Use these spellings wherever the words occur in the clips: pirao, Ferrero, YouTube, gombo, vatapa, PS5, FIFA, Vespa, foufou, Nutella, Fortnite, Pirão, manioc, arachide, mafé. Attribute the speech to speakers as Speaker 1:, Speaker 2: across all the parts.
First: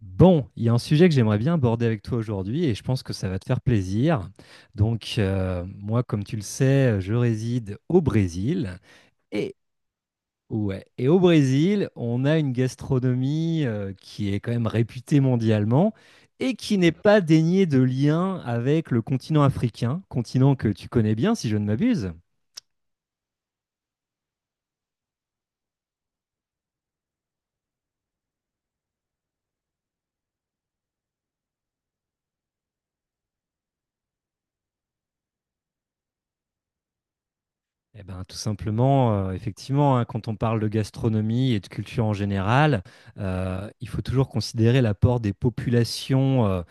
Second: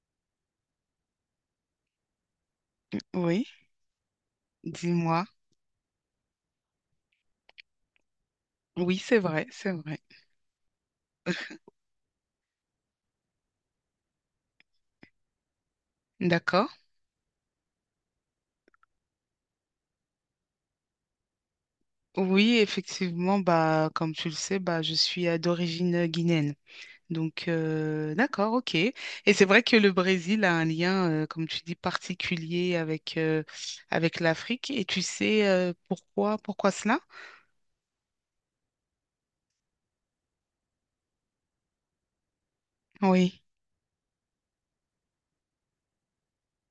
Speaker 1: Bon, il y a un sujet que j'aimerais bien aborder avec toi aujourd'hui et je pense que ça va
Speaker 2: Oui,
Speaker 1: te faire plaisir. Donc,
Speaker 2: dis-moi.
Speaker 1: moi, comme tu le sais, je réside au Brésil.
Speaker 2: Oui, c'est vrai,
Speaker 1: Et,
Speaker 2: c'est vrai.
Speaker 1: ouais, et au Brésil, on a une gastronomie qui est quand même réputée mondialement et
Speaker 2: D'accord.
Speaker 1: qui n'est pas déniée de lien avec le continent africain, continent que tu connais bien si je ne m'abuse.
Speaker 2: Oui, effectivement, bah, comme tu le sais, bah, je suis d'origine guinéenne. Donc, d'accord, ok. Et c'est vrai que le Brésil a un lien, comme tu dis, particulier avec, avec l'Afrique. Et tu sais pourquoi cela?
Speaker 1: Eh ben, tout simplement, effectivement, hein, quand on parle de gastronomie et de culture en général,
Speaker 2: Oui,
Speaker 1: il faut toujours considérer l'apport des populations, heu,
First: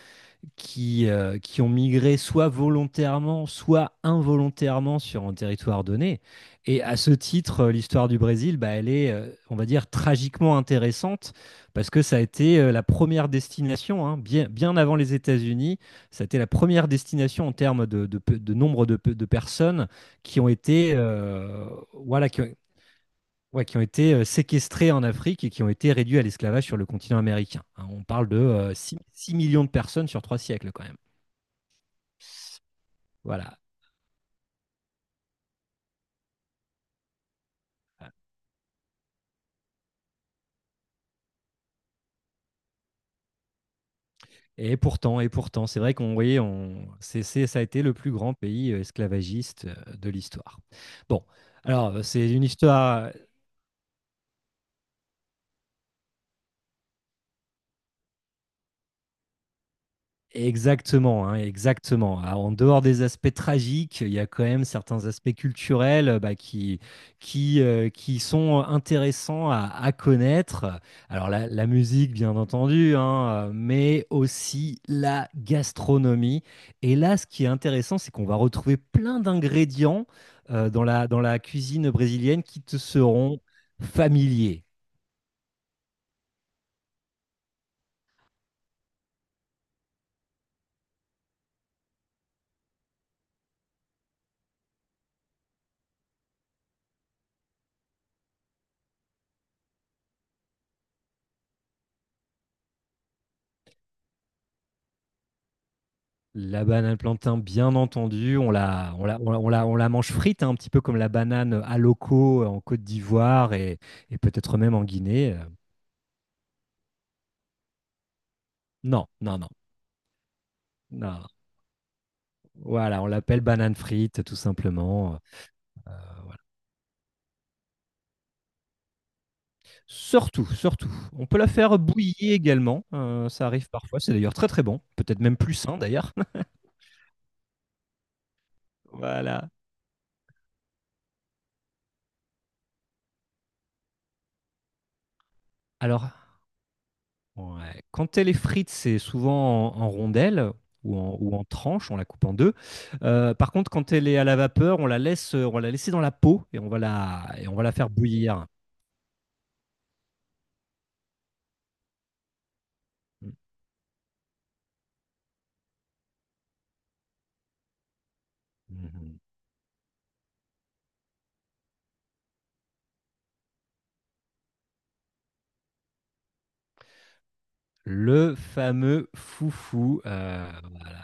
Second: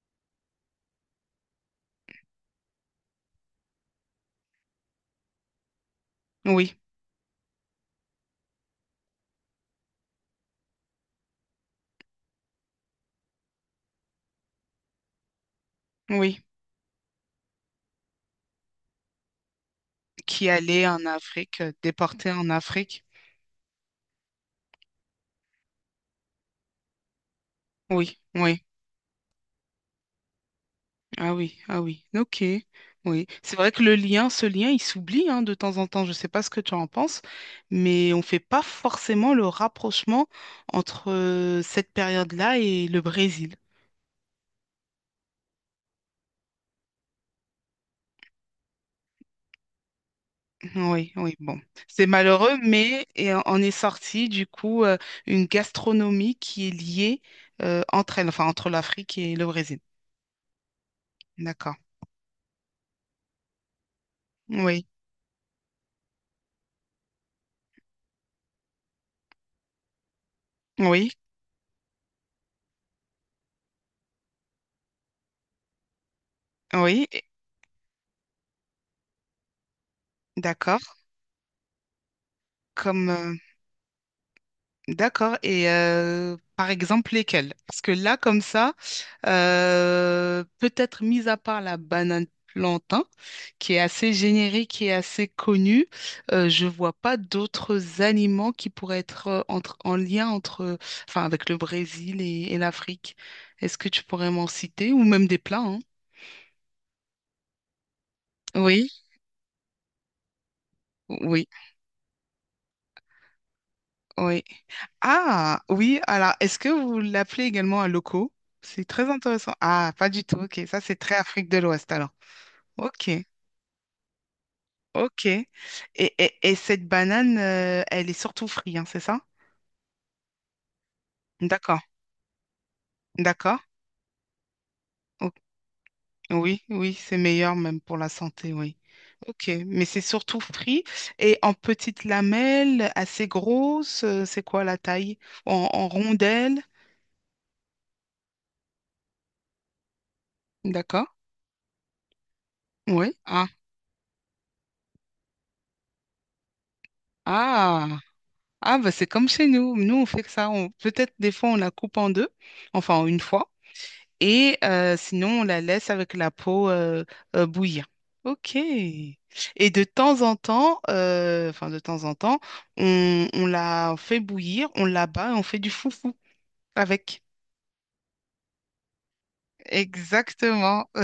Speaker 1: qui, euh, qui ont migré soit volontairement, soit involontairement sur un territoire donné.
Speaker 2: oui,
Speaker 1: Et à ce titre, l'histoire du Brésil, bah, elle est, on va dire, tragiquement intéressante parce que ça a été la première destination, hein, bien, bien avant les États-Unis. Ça a été
Speaker 2: oui.
Speaker 1: la première destination en termes de nombre de personnes qui ont
Speaker 2: Qui allait
Speaker 1: été,
Speaker 2: en Afrique,
Speaker 1: voilà,
Speaker 2: déporté
Speaker 1: qui ont,
Speaker 2: en Afrique.
Speaker 1: ouais, qui ont été séquestrées en Afrique et qui ont été réduites à l'esclavage sur le continent américain, hein. On
Speaker 2: Oui,
Speaker 1: parle de
Speaker 2: oui.
Speaker 1: 6 millions de personnes sur 3 siècles quand même.
Speaker 2: Ah oui, ah oui, ok, oui. C'est
Speaker 1: Voilà.
Speaker 2: vrai que le lien, ce lien, il s'oublie hein, de temps en temps. Je ne sais pas ce que tu en penses, mais on ne fait pas forcément le rapprochement entre cette période-là et le Brésil.
Speaker 1: Et pourtant, c'est vrai qu'on voyait, on, c'est- ça a été le plus grand pays esclavagiste de l'histoire.
Speaker 2: Oui,
Speaker 1: Bon,
Speaker 2: oui, bon.
Speaker 1: alors,
Speaker 2: C'est
Speaker 1: c'est une
Speaker 2: malheureux, mais
Speaker 1: histoire.
Speaker 2: en est sorti du coup une gastronomie qui est liée entre elles, enfin entre l'Afrique et le Brésil.
Speaker 1: Exactement, hein,
Speaker 2: D'accord.
Speaker 1: exactement. Alors, en dehors des aspects tragiques, il y a quand même
Speaker 2: Oui,
Speaker 1: certains aspects culturels, bah, qui sont intéressants à connaître.
Speaker 2: oui,
Speaker 1: Alors la musique, bien entendu, hein, mais aussi la gastronomie. Et
Speaker 2: oui,
Speaker 1: là, ce qui est intéressant, c'est qu'on va retrouver plein d'ingrédients,
Speaker 2: d'accord.
Speaker 1: dans la cuisine brésilienne qui te
Speaker 2: Comme
Speaker 1: seront familiers.
Speaker 2: D'accord. Et par exemple, lesquels? Parce que là, comme ça, peut-être mis à part la banane plantain, qui est assez générique et assez connue, je vois pas d'autres aliments qui pourraient être entre, en lien entre, enfin, avec le Brésil et l'Afrique. Est-ce que tu pourrais m'en citer? Ou même des plats, hein?
Speaker 1: La banane plantain, bien entendu,
Speaker 2: Oui,
Speaker 1: on la mange frite, hein, un petit peu comme la
Speaker 2: oui,
Speaker 1: banane à loco en Côte d'Ivoire, et
Speaker 2: oui.
Speaker 1: peut-être même en Guinée.
Speaker 2: Ah, oui, alors, est-ce que vous l'appelez également un loco? C'est
Speaker 1: Non,
Speaker 2: très
Speaker 1: non, non,
Speaker 2: intéressant. Ah, pas du tout, ok. Ça, c'est très
Speaker 1: non.
Speaker 2: Afrique de l'Ouest, alors.
Speaker 1: Voilà, on
Speaker 2: Ok,
Speaker 1: l'appelle banane frite, tout simplement.
Speaker 2: ok. Et cette banane, elle est surtout frite, hein, c'est ça?
Speaker 1: Surtout, surtout. On peut la faire
Speaker 2: D'accord,
Speaker 1: bouillir également. Ça
Speaker 2: d'accord.
Speaker 1: arrive parfois. C'est d'ailleurs très très bon. Peut-être
Speaker 2: O-
Speaker 1: même plus sain d'ailleurs.
Speaker 2: Oui, oui, c'est meilleur même pour la santé, oui. Ok, mais c'est surtout frit et en petites lamelles, assez grosses, c'est quoi la taille? En
Speaker 1: Alors,
Speaker 2: rondelles,
Speaker 1: Ouais. Quand elle est frite, c'est souvent en rondelles ou
Speaker 2: d'accord?
Speaker 1: en, ou en tranches, on la coupe en deux.
Speaker 2: Oui. Ah,
Speaker 1: Par contre, quand elle est à la vapeur, on va la laisser dans la peau et on va la faire
Speaker 2: ah.
Speaker 1: bouillir.
Speaker 2: Ah, bah, c'est comme chez nous. Nous, on fait que ça. Peut-être des fois, on la coupe en deux, enfin en une fois, et sinon, on la laisse avec la peau bouillir. OK. Et
Speaker 1: Mhm.
Speaker 2: de temps en temps, enfin de temps en temps, on la fait bouillir, on la bat et on fait du foufou avec.
Speaker 1: Le fameux foufou,
Speaker 2: Exactement.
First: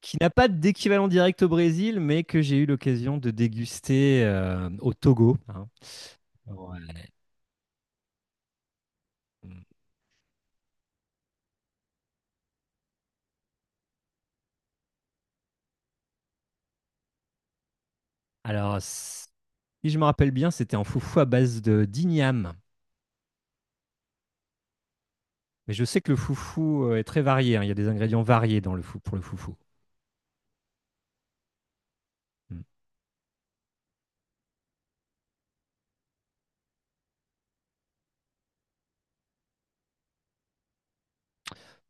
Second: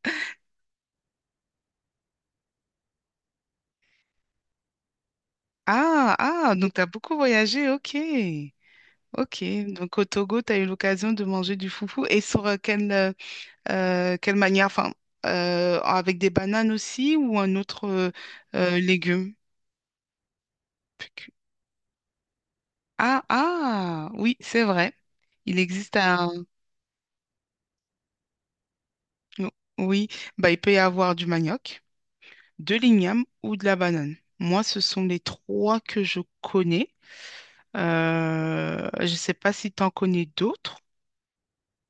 Speaker 1: qui n'a pas d'équivalent direct au Brésil, mais que j'ai eu l'occasion de déguster au Togo, hein.
Speaker 2: Ah, ah, donc
Speaker 1: Ouais.
Speaker 2: tu as beaucoup voyagé. OK. OK. Donc au Togo, tu as eu l'occasion de manger du foufou. Et sur quelle manière? Enfin, avec des bananes aussi ou un autre
Speaker 1: Alors, si
Speaker 2: légume?
Speaker 1: je me rappelle bien, c'était un foufou à base de d'igname.
Speaker 2: Ah, ah, oui, c'est vrai. Il
Speaker 1: Mais je
Speaker 2: existe
Speaker 1: sais que le
Speaker 2: un...
Speaker 1: foufou, est très varié, hein. Il y a des ingrédients variés dans le fou pour le
Speaker 2: oh,
Speaker 1: foufou.
Speaker 2: oui, bah, il peut y avoir du manioc,
Speaker 1: Mm.
Speaker 2: de l'igname ou de la banane. Moi, ce sont les trois que je connais. Je ne sais pas si tu en connais d'autres.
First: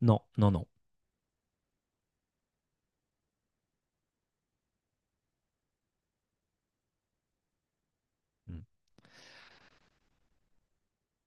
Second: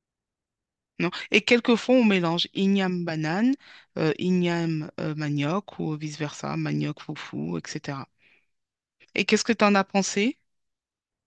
Speaker 1: Non, non, non.
Speaker 2: Non. Et quelquefois, on mélange igname-banane, igname-manioc ou vice-versa, manioc-foufou, etc.
Speaker 1: Mm.
Speaker 2: Et qu'est-ce que tu en as pensé?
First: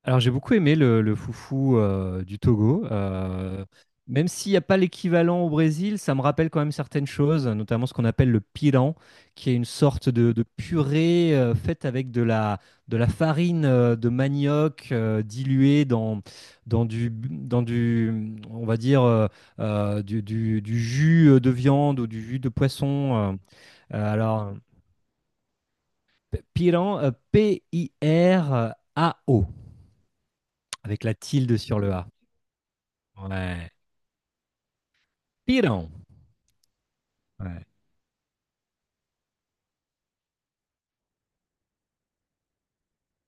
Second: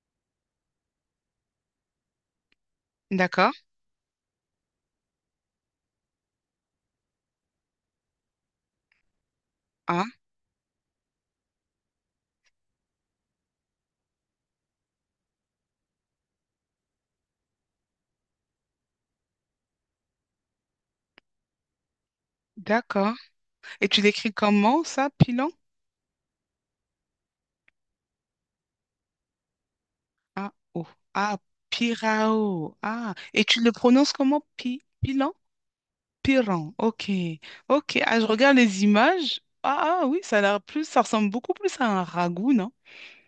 Speaker 1: Alors j'ai beaucoup aimé le foufou du Togo.
Speaker 2: D'accord?
Speaker 1: Même s'il n'y a pas l'équivalent au Brésil, ça me rappelle quand même certaines choses, notamment ce qu'on appelle le piran, qui est une
Speaker 2: Ah,
Speaker 1: sorte de purée, faite avec de la farine de manioc, diluée dans du, on va dire, du jus de viande ou du jus de
Speaker 2: d'accord.
Speaker 1: poisson.
Speaker 2: Et tu l'écris
Speaker 1: Alors,
Speaker 2: comment ça, pilon?
Speaker 1: piran, Pirão,
Speaker 2: Ah, oh.
Speaker 1: avec la
Speaker 2: Ah,
Speaker 1: tilde sur le A.
Speaker 2: pirao. Ah, et tu
Speaker 1: Ouais.
Speaker 2: le prononces comment? Pilon?
Speaker 1: Pirão.
Speaker 2: Piran. Ok.
Speaker 1: Ouais.
Speaker 2: Ok. Ah, je regarde les images. Ah, ah, oui, ça a l'air plus, ça ressemble beaucoup plus à un ragoût, non?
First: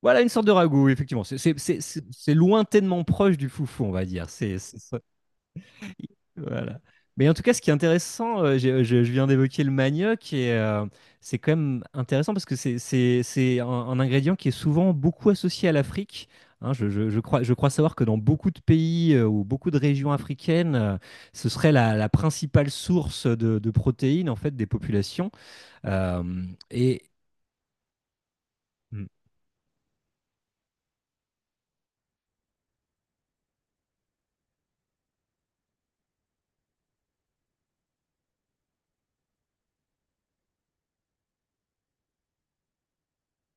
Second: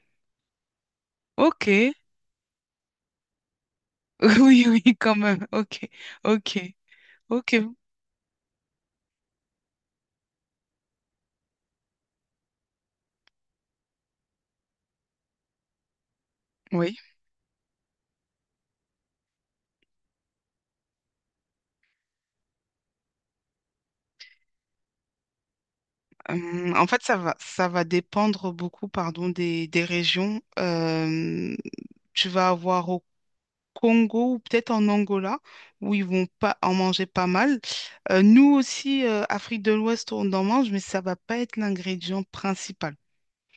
Speaker 1: Voilà, une sorte de ragoût, effectivement. C'est c'est- c'est-
Speaker 2: Ok.
Speaker 1: c'est- c'est lointainement proche du foufou, on va dire. C'est,
Speaker 2: Oui,
Speaker 1: c'est
Speaker 2: oui,
Speaker 1: ça.
Speaker 2: quand même. Ok. Ok.
Speaker 1: Voilà. Mais en tout cas,
Speaker 2: Ok.
Speaker 1: ce qui est intéressant, je viens d'évoquer le manioc, et c'est quand même intéressant parce que c'est un ingrédient qui est souvent beaucoup associé à l'Afrique. Hein,
Speaker 2: Oui.
Speaker 1: je crois savoir que dans beaucoup de pays, ou beaucoup de régions africaines, ce serait la principale source de protéines en fait des populations. Euh,
Speaker 2: En fait,
Speaker 1: et
Speaker 2: ça va dépendre beaucoup,
Speaker 1: Mm.
Speaker 2: pardon, des régions. Tu vas avoir Congo ou peut-être en Angola, où ils vont pas en manger pas mal. Nous aussi, Afrique de l'Ouest, on en mange, mais ça va pas être l'ingrédient principal.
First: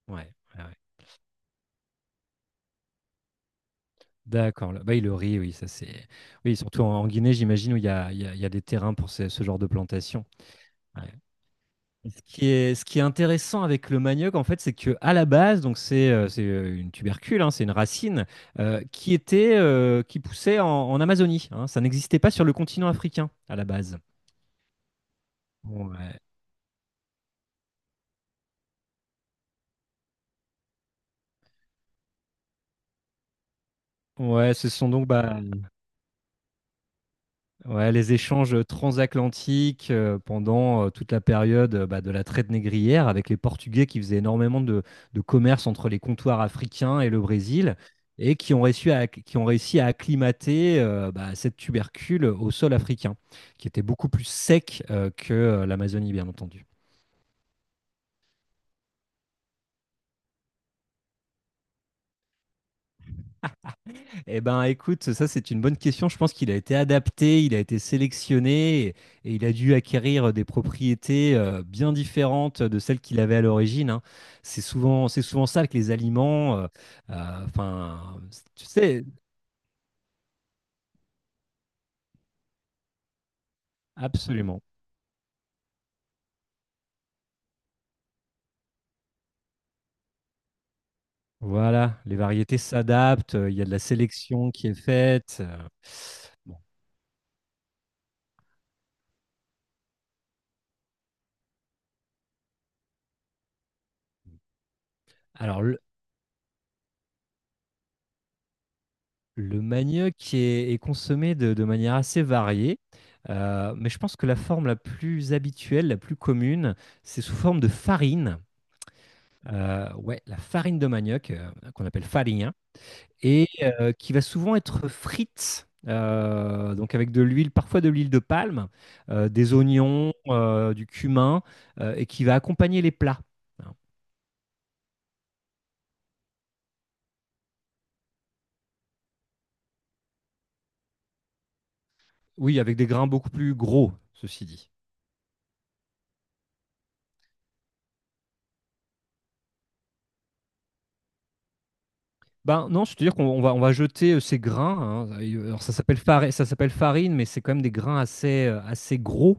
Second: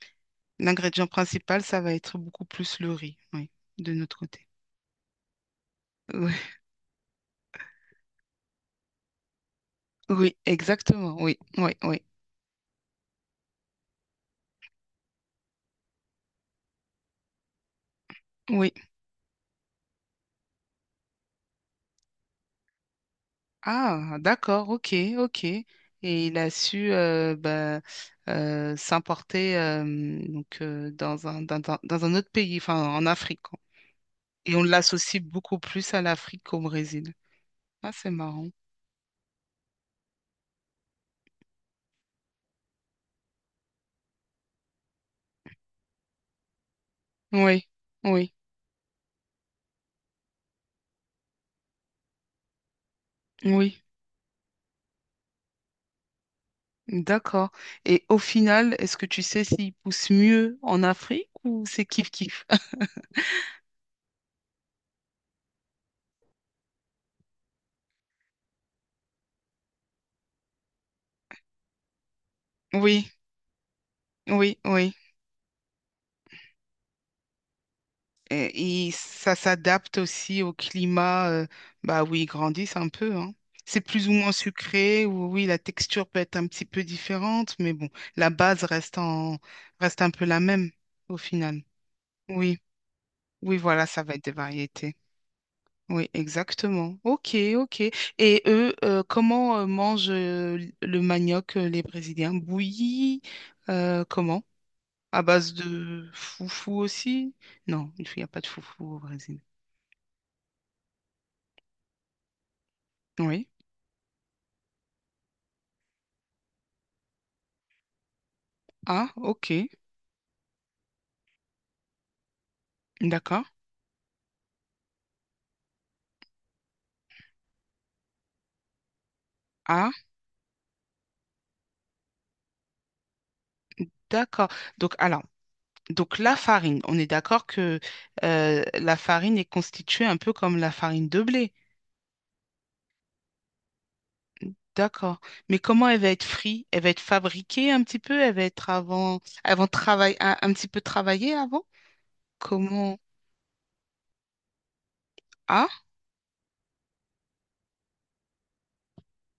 Speaker 1: Ouais, ouais, ouais.
Speaker 2: L'ingrédient principal, ça va être beaucoup plus le riz, oui, de notre côté.
Speaker 1: D'accord, là-bas, il le riz, oui, ça c'est.
Speaker 2: Oui,
Speaker 1: Oui, surtout en Guinée, j'imagine, où il y a, il y a- il y a des terrains pour ce genre de plantation.
Speaker 2: oui,
Speaker 1: Ouais.
Speaker 2: exactement, oui, oui, oui,
Speaker 1: Et ce qui est intéressant avec le manioc, en fait, c'est que à la base, donc c'est une tubercule, hein, c'est une racine,
Speaker 2: oui.
Speaker 1: qui était, qui poussait en Amazonie, hein. Ça n'existait pas sur le continent africain à la base.
Speaker 2: Ah, d'accord, ok, ok.
Speaker 1: Ouais.
Speaker 2: Et il a su bah, s'importer donc dans un autre pays, enfin en Afrique.
Speaker 1: Ouais,
Speaker 2: Et on
Speaker 1: ce sont donc,
Speaker 2: l'associe
Speaker 1: bah,
Speaker 2: beaucoup plus à l'Afrique qu'au Brésil.
Speaker 1: ouais,
Speaker 2: Ah, c'est
Speaker 1: les
Speaker 2: marrant.
Speaker 1: échanges transatlantiques, pendant toute la période, bah, de la traite négrière avec les Portugais qui faisaient énormément de commerce entre les comptoirs africains et le
Speaker 2: Oui,
Speaker 1: Brésil,
Speaker 2: oui,
Speaker 1: et qui ont réussi à acclimater, bah, cette tubercule au sol africain, qui
Speaker 2: oui.
Speaker 1: était beaucoup plus sec, que l'Amazonie, bien entendu.
Speaker 2: D'accord. Et au final, est-ce que tu sais s'ils poussent mieux en Afrique ou c'est kiff-kiff?
Speaker 1: Eh ben, écoute, ça c'est une bonne question. Je pense qu'il a été adapté, il a été sélectionné, et il a dû acquérir des propriétés, bien différentes de celles
Speaker 2: Oui,
Speaker 1: qu'il avait à l'origine, hein.
Speaker 2: oui,
Speaker 1: C'est
Speaker 2: oui.
Speaker 1: souvent, c'est souvent ça avec les aliments. Enfin, tu
Speaker 2: Et
Speaker 1: sais.
Speaker 2: ça s'adapte aussi au climat, bah oui, ils grandissent un peu, hein. C'est plus ou moins
Speaker 1: Absolument.
Speaker 2: sucré, ou oui, la texture peut être un petit peu différente, mais bon, la base reste un peu la même au final.
Speaker 1: Voilà, les
Speaker 2: Oui,
Speaker 1: variétés s'adaptent.
Speaker 2: oui,
Speaker 1: Il y a de la
Speaker 2: voilà, ça va être des
Speaker 1: sélection qui est
Speaker 2: variétés.
Speaker 1: faite.
Speaker 2: Oui,
Speaker 1: Bon.
Speaker 2: exactement. Ok, ok. Et eux, comment mangent le manioc, les Brésiliens? Bouilli, comment? À base
Speaker 1: Alors,
Speaker 2: de foufou aussi? Non, il n'y a pas de foufou au Brésil.
Speaker 1: le manioc est consommé de manière assez variée,
Speaker 2: Oui.
Speaker 1: mais je pense que la forme la plus habituelle, la plus commune, c'est sous forme de farine.
Speaker 2: Ah, ok.
Speaker 1: Ouais, la farine de manioc, qu'on appelle farine,
Speaker 2: D'accord.
Speaker 1: et qui va souvent être frite, donc avec de l'huile, parfois de l'huile de palme, des
Speaker 2: Ah,
Speaker 1: oignons, du cumin, et qui va accompagner les plats.
Speaker 2: d'accord. Donc, alors, donc la farine, on est d'accord que la farine est constituée un peu comme la farine de blé.
Speaker 1: Oui, avec des grains beaucoup plus gros, ceci dit.
Speaker 2: D'accord. Mais comment elle va être frite? Elle va être fabriquée un petit peu? Elle va être avant, avant travail, un petit peu travaillée avant?
Speaker 1: Ben non,
Speaker 2: Comment?
Speaker 1: c'est-à-dire qu'on on va jeter, ces grains, hein. Alors
Speaker 2: Ah,
Speaker 1: ça s'appelle farine, mais c'est quand même des grains assez gros.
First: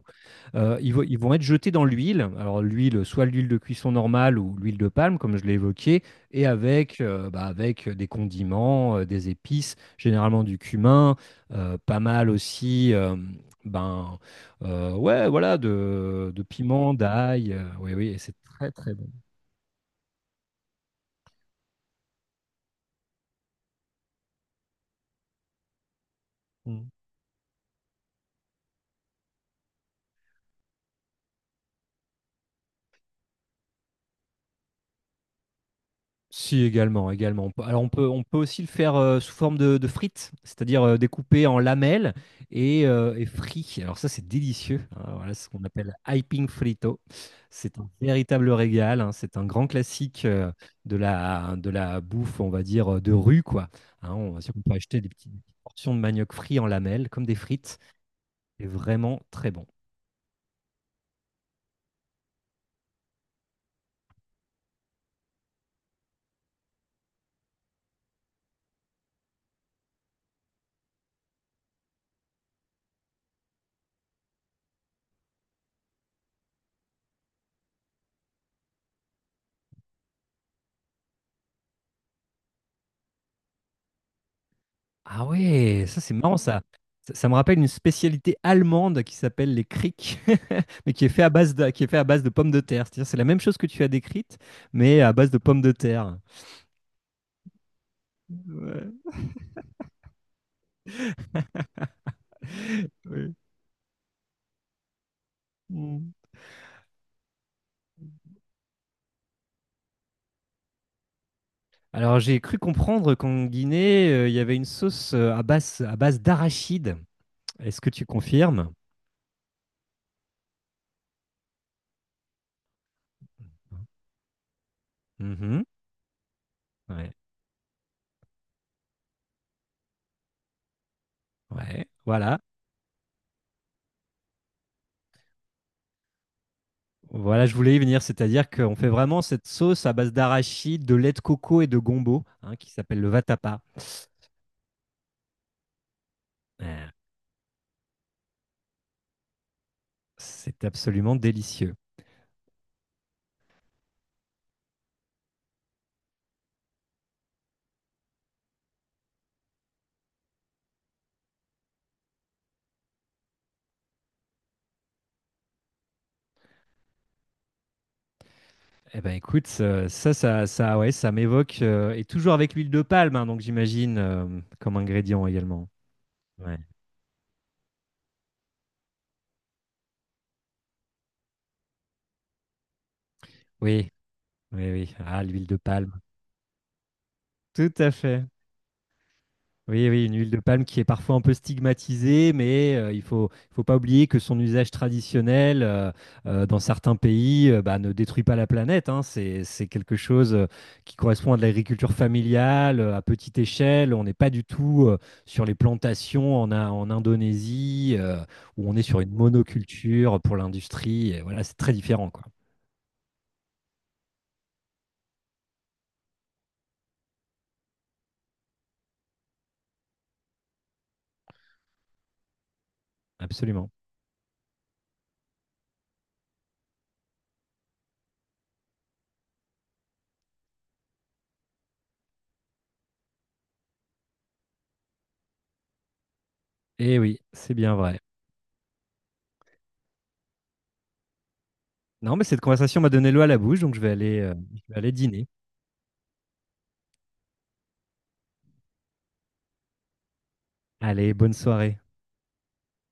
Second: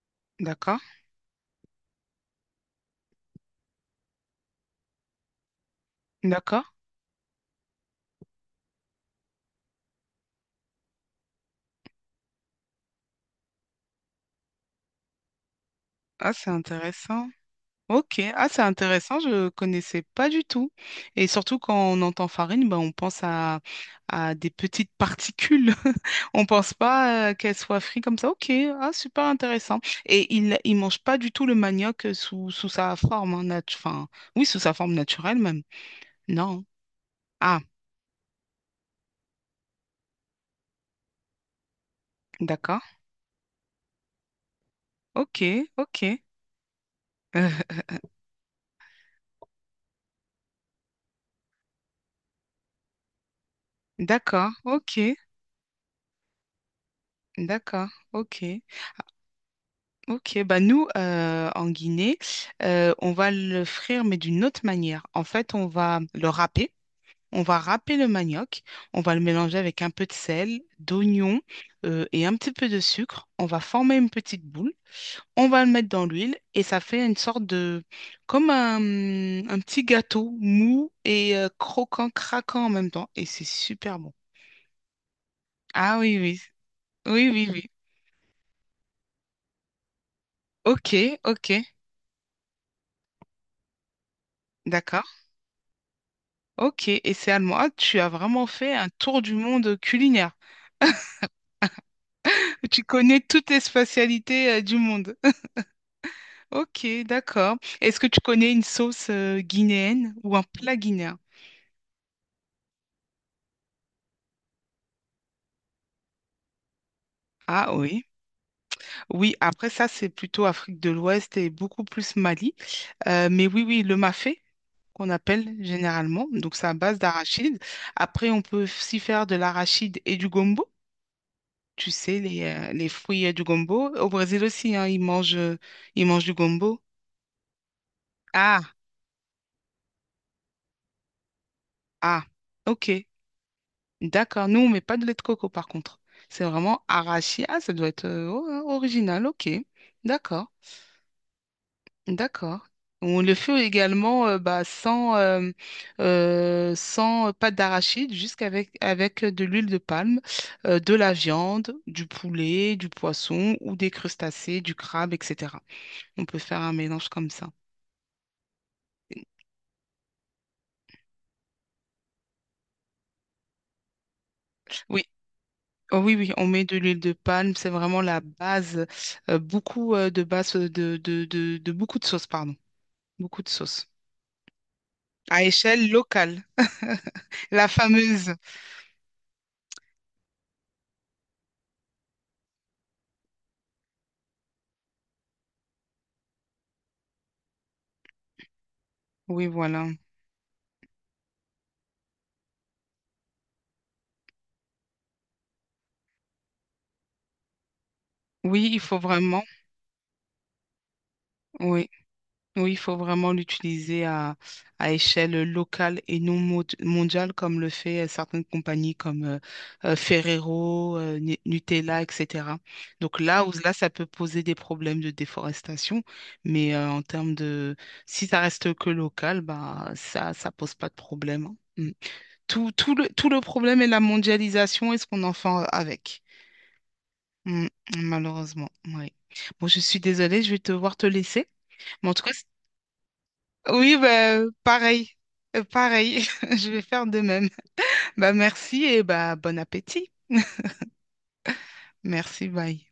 Speaker 2: d'accord,
Speaker 1: Ils vont être jetés dans l'huile. Alors l'huile, soit l'huile de cuisson normale ou l'huile de palme, comme je l'ai évoqué, et
Speaker 2: d'accord.
Speaker 1: avec des condiments, des épices, généralement du cumin, pas mal aussi. Ben, ouais, voilà,
Speaker 2: Ah,
Speaker 1: de
Speaker 2: c'est
Speaker 1: piment,
Speaker 2: intéressant.
Speaker 1: d'ail. Oui, oui, et
Speaker 2: Ok,
Speaker 1: c'est
Speaker 2: ah, c'est
Speaker 1: très très bon.
Speaker 2: intéressant, je ne connaissais pas du tout. Et surtout quand on entend farine, ben, on pense à des petites particules. On pense
Speaker 1: Mm.
Speaker 2: pas qu'elle soit frite comme ça. Ok, ah, super intéressant. Et il mange pas du tout le manioc sous sa forme, hein, enfin, oui, sous sa forme naturelle même.
Speaker 1: Si,
Speaker 2: Non.
Speaker 1: également, également.
Speaker 2: Ah,
Speaker 1: Alors, on peut aussi le faire, sous forme de frites, c'est-à-dire, découpé en lamelles
Speaker 2: d'accord.
Speaker 1: et frit. Alors ça, c'est délicieux, hein. Voilà,
Speaker 2: Ok,
Speaker 1: c'est ce qu'on appelle
Speaker 2: ok.
Speaker 1: hyping frito.
Speaker 2: Euh,
Speaker 1: C'est un véritable régal, hein. C'est un grand classique, de la bouffe, on va dire, de rue, quoi. Hein, on va
Speaker 2: d'accord,
Speaker 1: dire qu'on peut acheter
Speaker 2: ok.
Speaker 1: des petites portions de manioc frit en lamelles, comme des frites.
Speaker 2: D'accord, ok.
Speaker 1: C'est vraiment très bon.
Speaker 2: Ok, bah nous, en Guinée, on va le frire, mais d'une autre manière. En fait, on va le râper. On va râper le manioc. On va le mélanger avec un peu de sel, d'oignon et un petit peu de sucre. On va former une petite boule. On va le mettre dans l'huile et ça fait une sorte de... comme un petit gâteau mou et croquant, craquant en même temps. Et c'est super bon.
Speaker 1: Ah ouais,
Speaker 2: Ah
Speaker 1: ça c'est
Speaker 2: oui,
Speaker 1: marrant
Speaker 2: oui.
Speaker 1: ça. Ça,
Speaker 2: Oui,
Speaker 1: ça me
Speaker 2: oui,
Speaker 1: rappelle
Speaker 2: oui.
Speaker 1: une spécialité allemande qui s'appelle les crics, mais
Speaker 2: Ok, ok.
Speaker 1: qui est fait à base de pommes de terre. C'est-à-dire c'est la même chose que tu as décrite, mais
Speaker 2: D'accord.
Speaker 1: à base de pommes de terre.
Speaker 2: Ok. Et c'est allemand. Ah, tu as vraiment fait un
Speaker 1: Ouais.
Speaker 2: tour du monde culinaire. Tu connais
Speaker 1: Ouais.
Speaker 2: toutes les spatialités du monde.
Speaker 1: Mm.
Speaker 2: Ok, d'accord. Est-ce que tu connais une sauce guinéenne ou un plat guinéen?
Speaker 1: Alors j'ai cru comprendre qu'en Guinée, il y avait une sauce, à base d'arachide.
Speaker 2: Ah
Speaker 1: Est-ce que
Speaker 2: oui.
Speaker 1: tu confirmes?
Speaker 2: Oui, après ça, c'est plutôt Afrique de l'Ouest et beaucoup plus Mali. Mais oui, oui, le mafé, qu'on appelle
Speaker 1: Mhm.
Speaker 2: généralement. Donc, c'est à base
Speaker 1: Ouais.
Speaker 2: d'arachide. Après, on peut aussi faire de l'arachide et du gombo.
Speaker 1: Ouais.
Speaker 2: Tu sais,
Speaker 1: Voilà.
Speaker 2: les fruits du gombo. Au Brésil aussi, hein, ils mangent du gombo.
Speaker 1: Voilà, je voulais y venir, c'est-à-dire
Speaker 2: Ah,
Speaker 1: qu'on fait vraiment cette sauce à base d'arachide, de lait de coco et de gombo,
Speaker 2: ah,
Speaker 1: hein, qui s'appelle
Speaker 2: ok,
Speaker 1: le vatapa.
Speaker 2: d'accord. Nous, on met pas de lait de coco, par contre. C'est vraiment
Speaker 1: Euh,
Speaker 2: arachide. Ah, ça doit être oh, hein, original, ok. D'accord,
Speaker 1: C'est absolument délicieux.
Speaker 2: d'accord. On le fait également bah, sans pâte d'arachide, juste avec de l'huile de palme, de la viande, du poulet, du poisson ou des crustacés, du crabe, etc. On peut faire un mélange comme ça.
Speaker 1: Eh ben, écoute, ouais, ça m'évoque, et toujours avec l'huile de palme, hein, donc j'imagine, comme
Speaker 2: Oui,
Speaker 1: ingrédient également.
Speaker 2: oh oui, oui, on
Speaker 1: Ouais.
Speaker 2: met de l'huile de palme, c'est vraiment la base, beaucoup de base de beaucoup de sauces, pardon, beaucoup de sauces,
Speaker 1: Oui, oui, oui. Ah,
Speaker 2: à
Speaker 1: l'huile de
Speaker 2: échelle
Speaker 1: palme.
Speaker 2: locale, la
Speaker 1: Tout à fait.
Speaker 2: fameuse.
Speaker 1: Oui, oui, une huile de palme qui est parfois un peu stigmatisée, mais, il faut pas oublier que son usage traditionnel, dans certains pays, bah, ne détruit pas la planète, hein. C'est,
Speaker 2: Oui,
Speaker 1: c'est
Speaker 2: voilà.
Speaker 1: quelque chose, qui correspond à de l'agriculture familiale, à petite échelle. On n'est pas du tout, sur les plantations en Indonésie, où
Speaker 2: Oui,
Speaker 1: on
Speaker 2: il
Speaker 1: est sur
Speaker 2: faut
Speaker 1: une
Speaker 2: vraiment,
Speaker 1: monoculture pour l'industrie. Et voilà, c'est très
Speaker 2: oui.
Speaker 1: différent, quoi.
Speaker 2: Oui, il faut vraiment l'utiliser à échelle locale et non mondiale, comme le fait certaines compagnies comme Ferrero, Nutella, etc. Donc là, où,
Speaker 1: Absolument.
Speaker 2: là, ça peut poser des problèmes de déforestation, mais en termes de... Si ça reste que local, bah, ça pose pas de problème. Hein. Mm. Tout, tout le problème est la mondialisation et ce qu'on en fait avec.
Speaker 1: Et oui, c'est
Speaker 2: Mm,
Speaker 1: bien vrai.
Speaker 2: Malheureusement, oui. Bon, je suis désolée, je vais devoir te laisser. Mais en
Speaker 1: Non,
Speaker 2: tout
Speaker 1: mais
Speaker 2: cas,
Speaker 1: cette conversation m'a donné l'eau à la bouche, donc
Speaker 2: oui, bah,
Speaker 1: je vais aller
Speaker 2: pareil.
Speaker 1: dîner.
Speaker 2: Pareil. Je vais faire de même. Bah, merci et bah, bon appétit.
Speaker 1: Allez, bonne soirée.
Speaker 2: Merci, bye.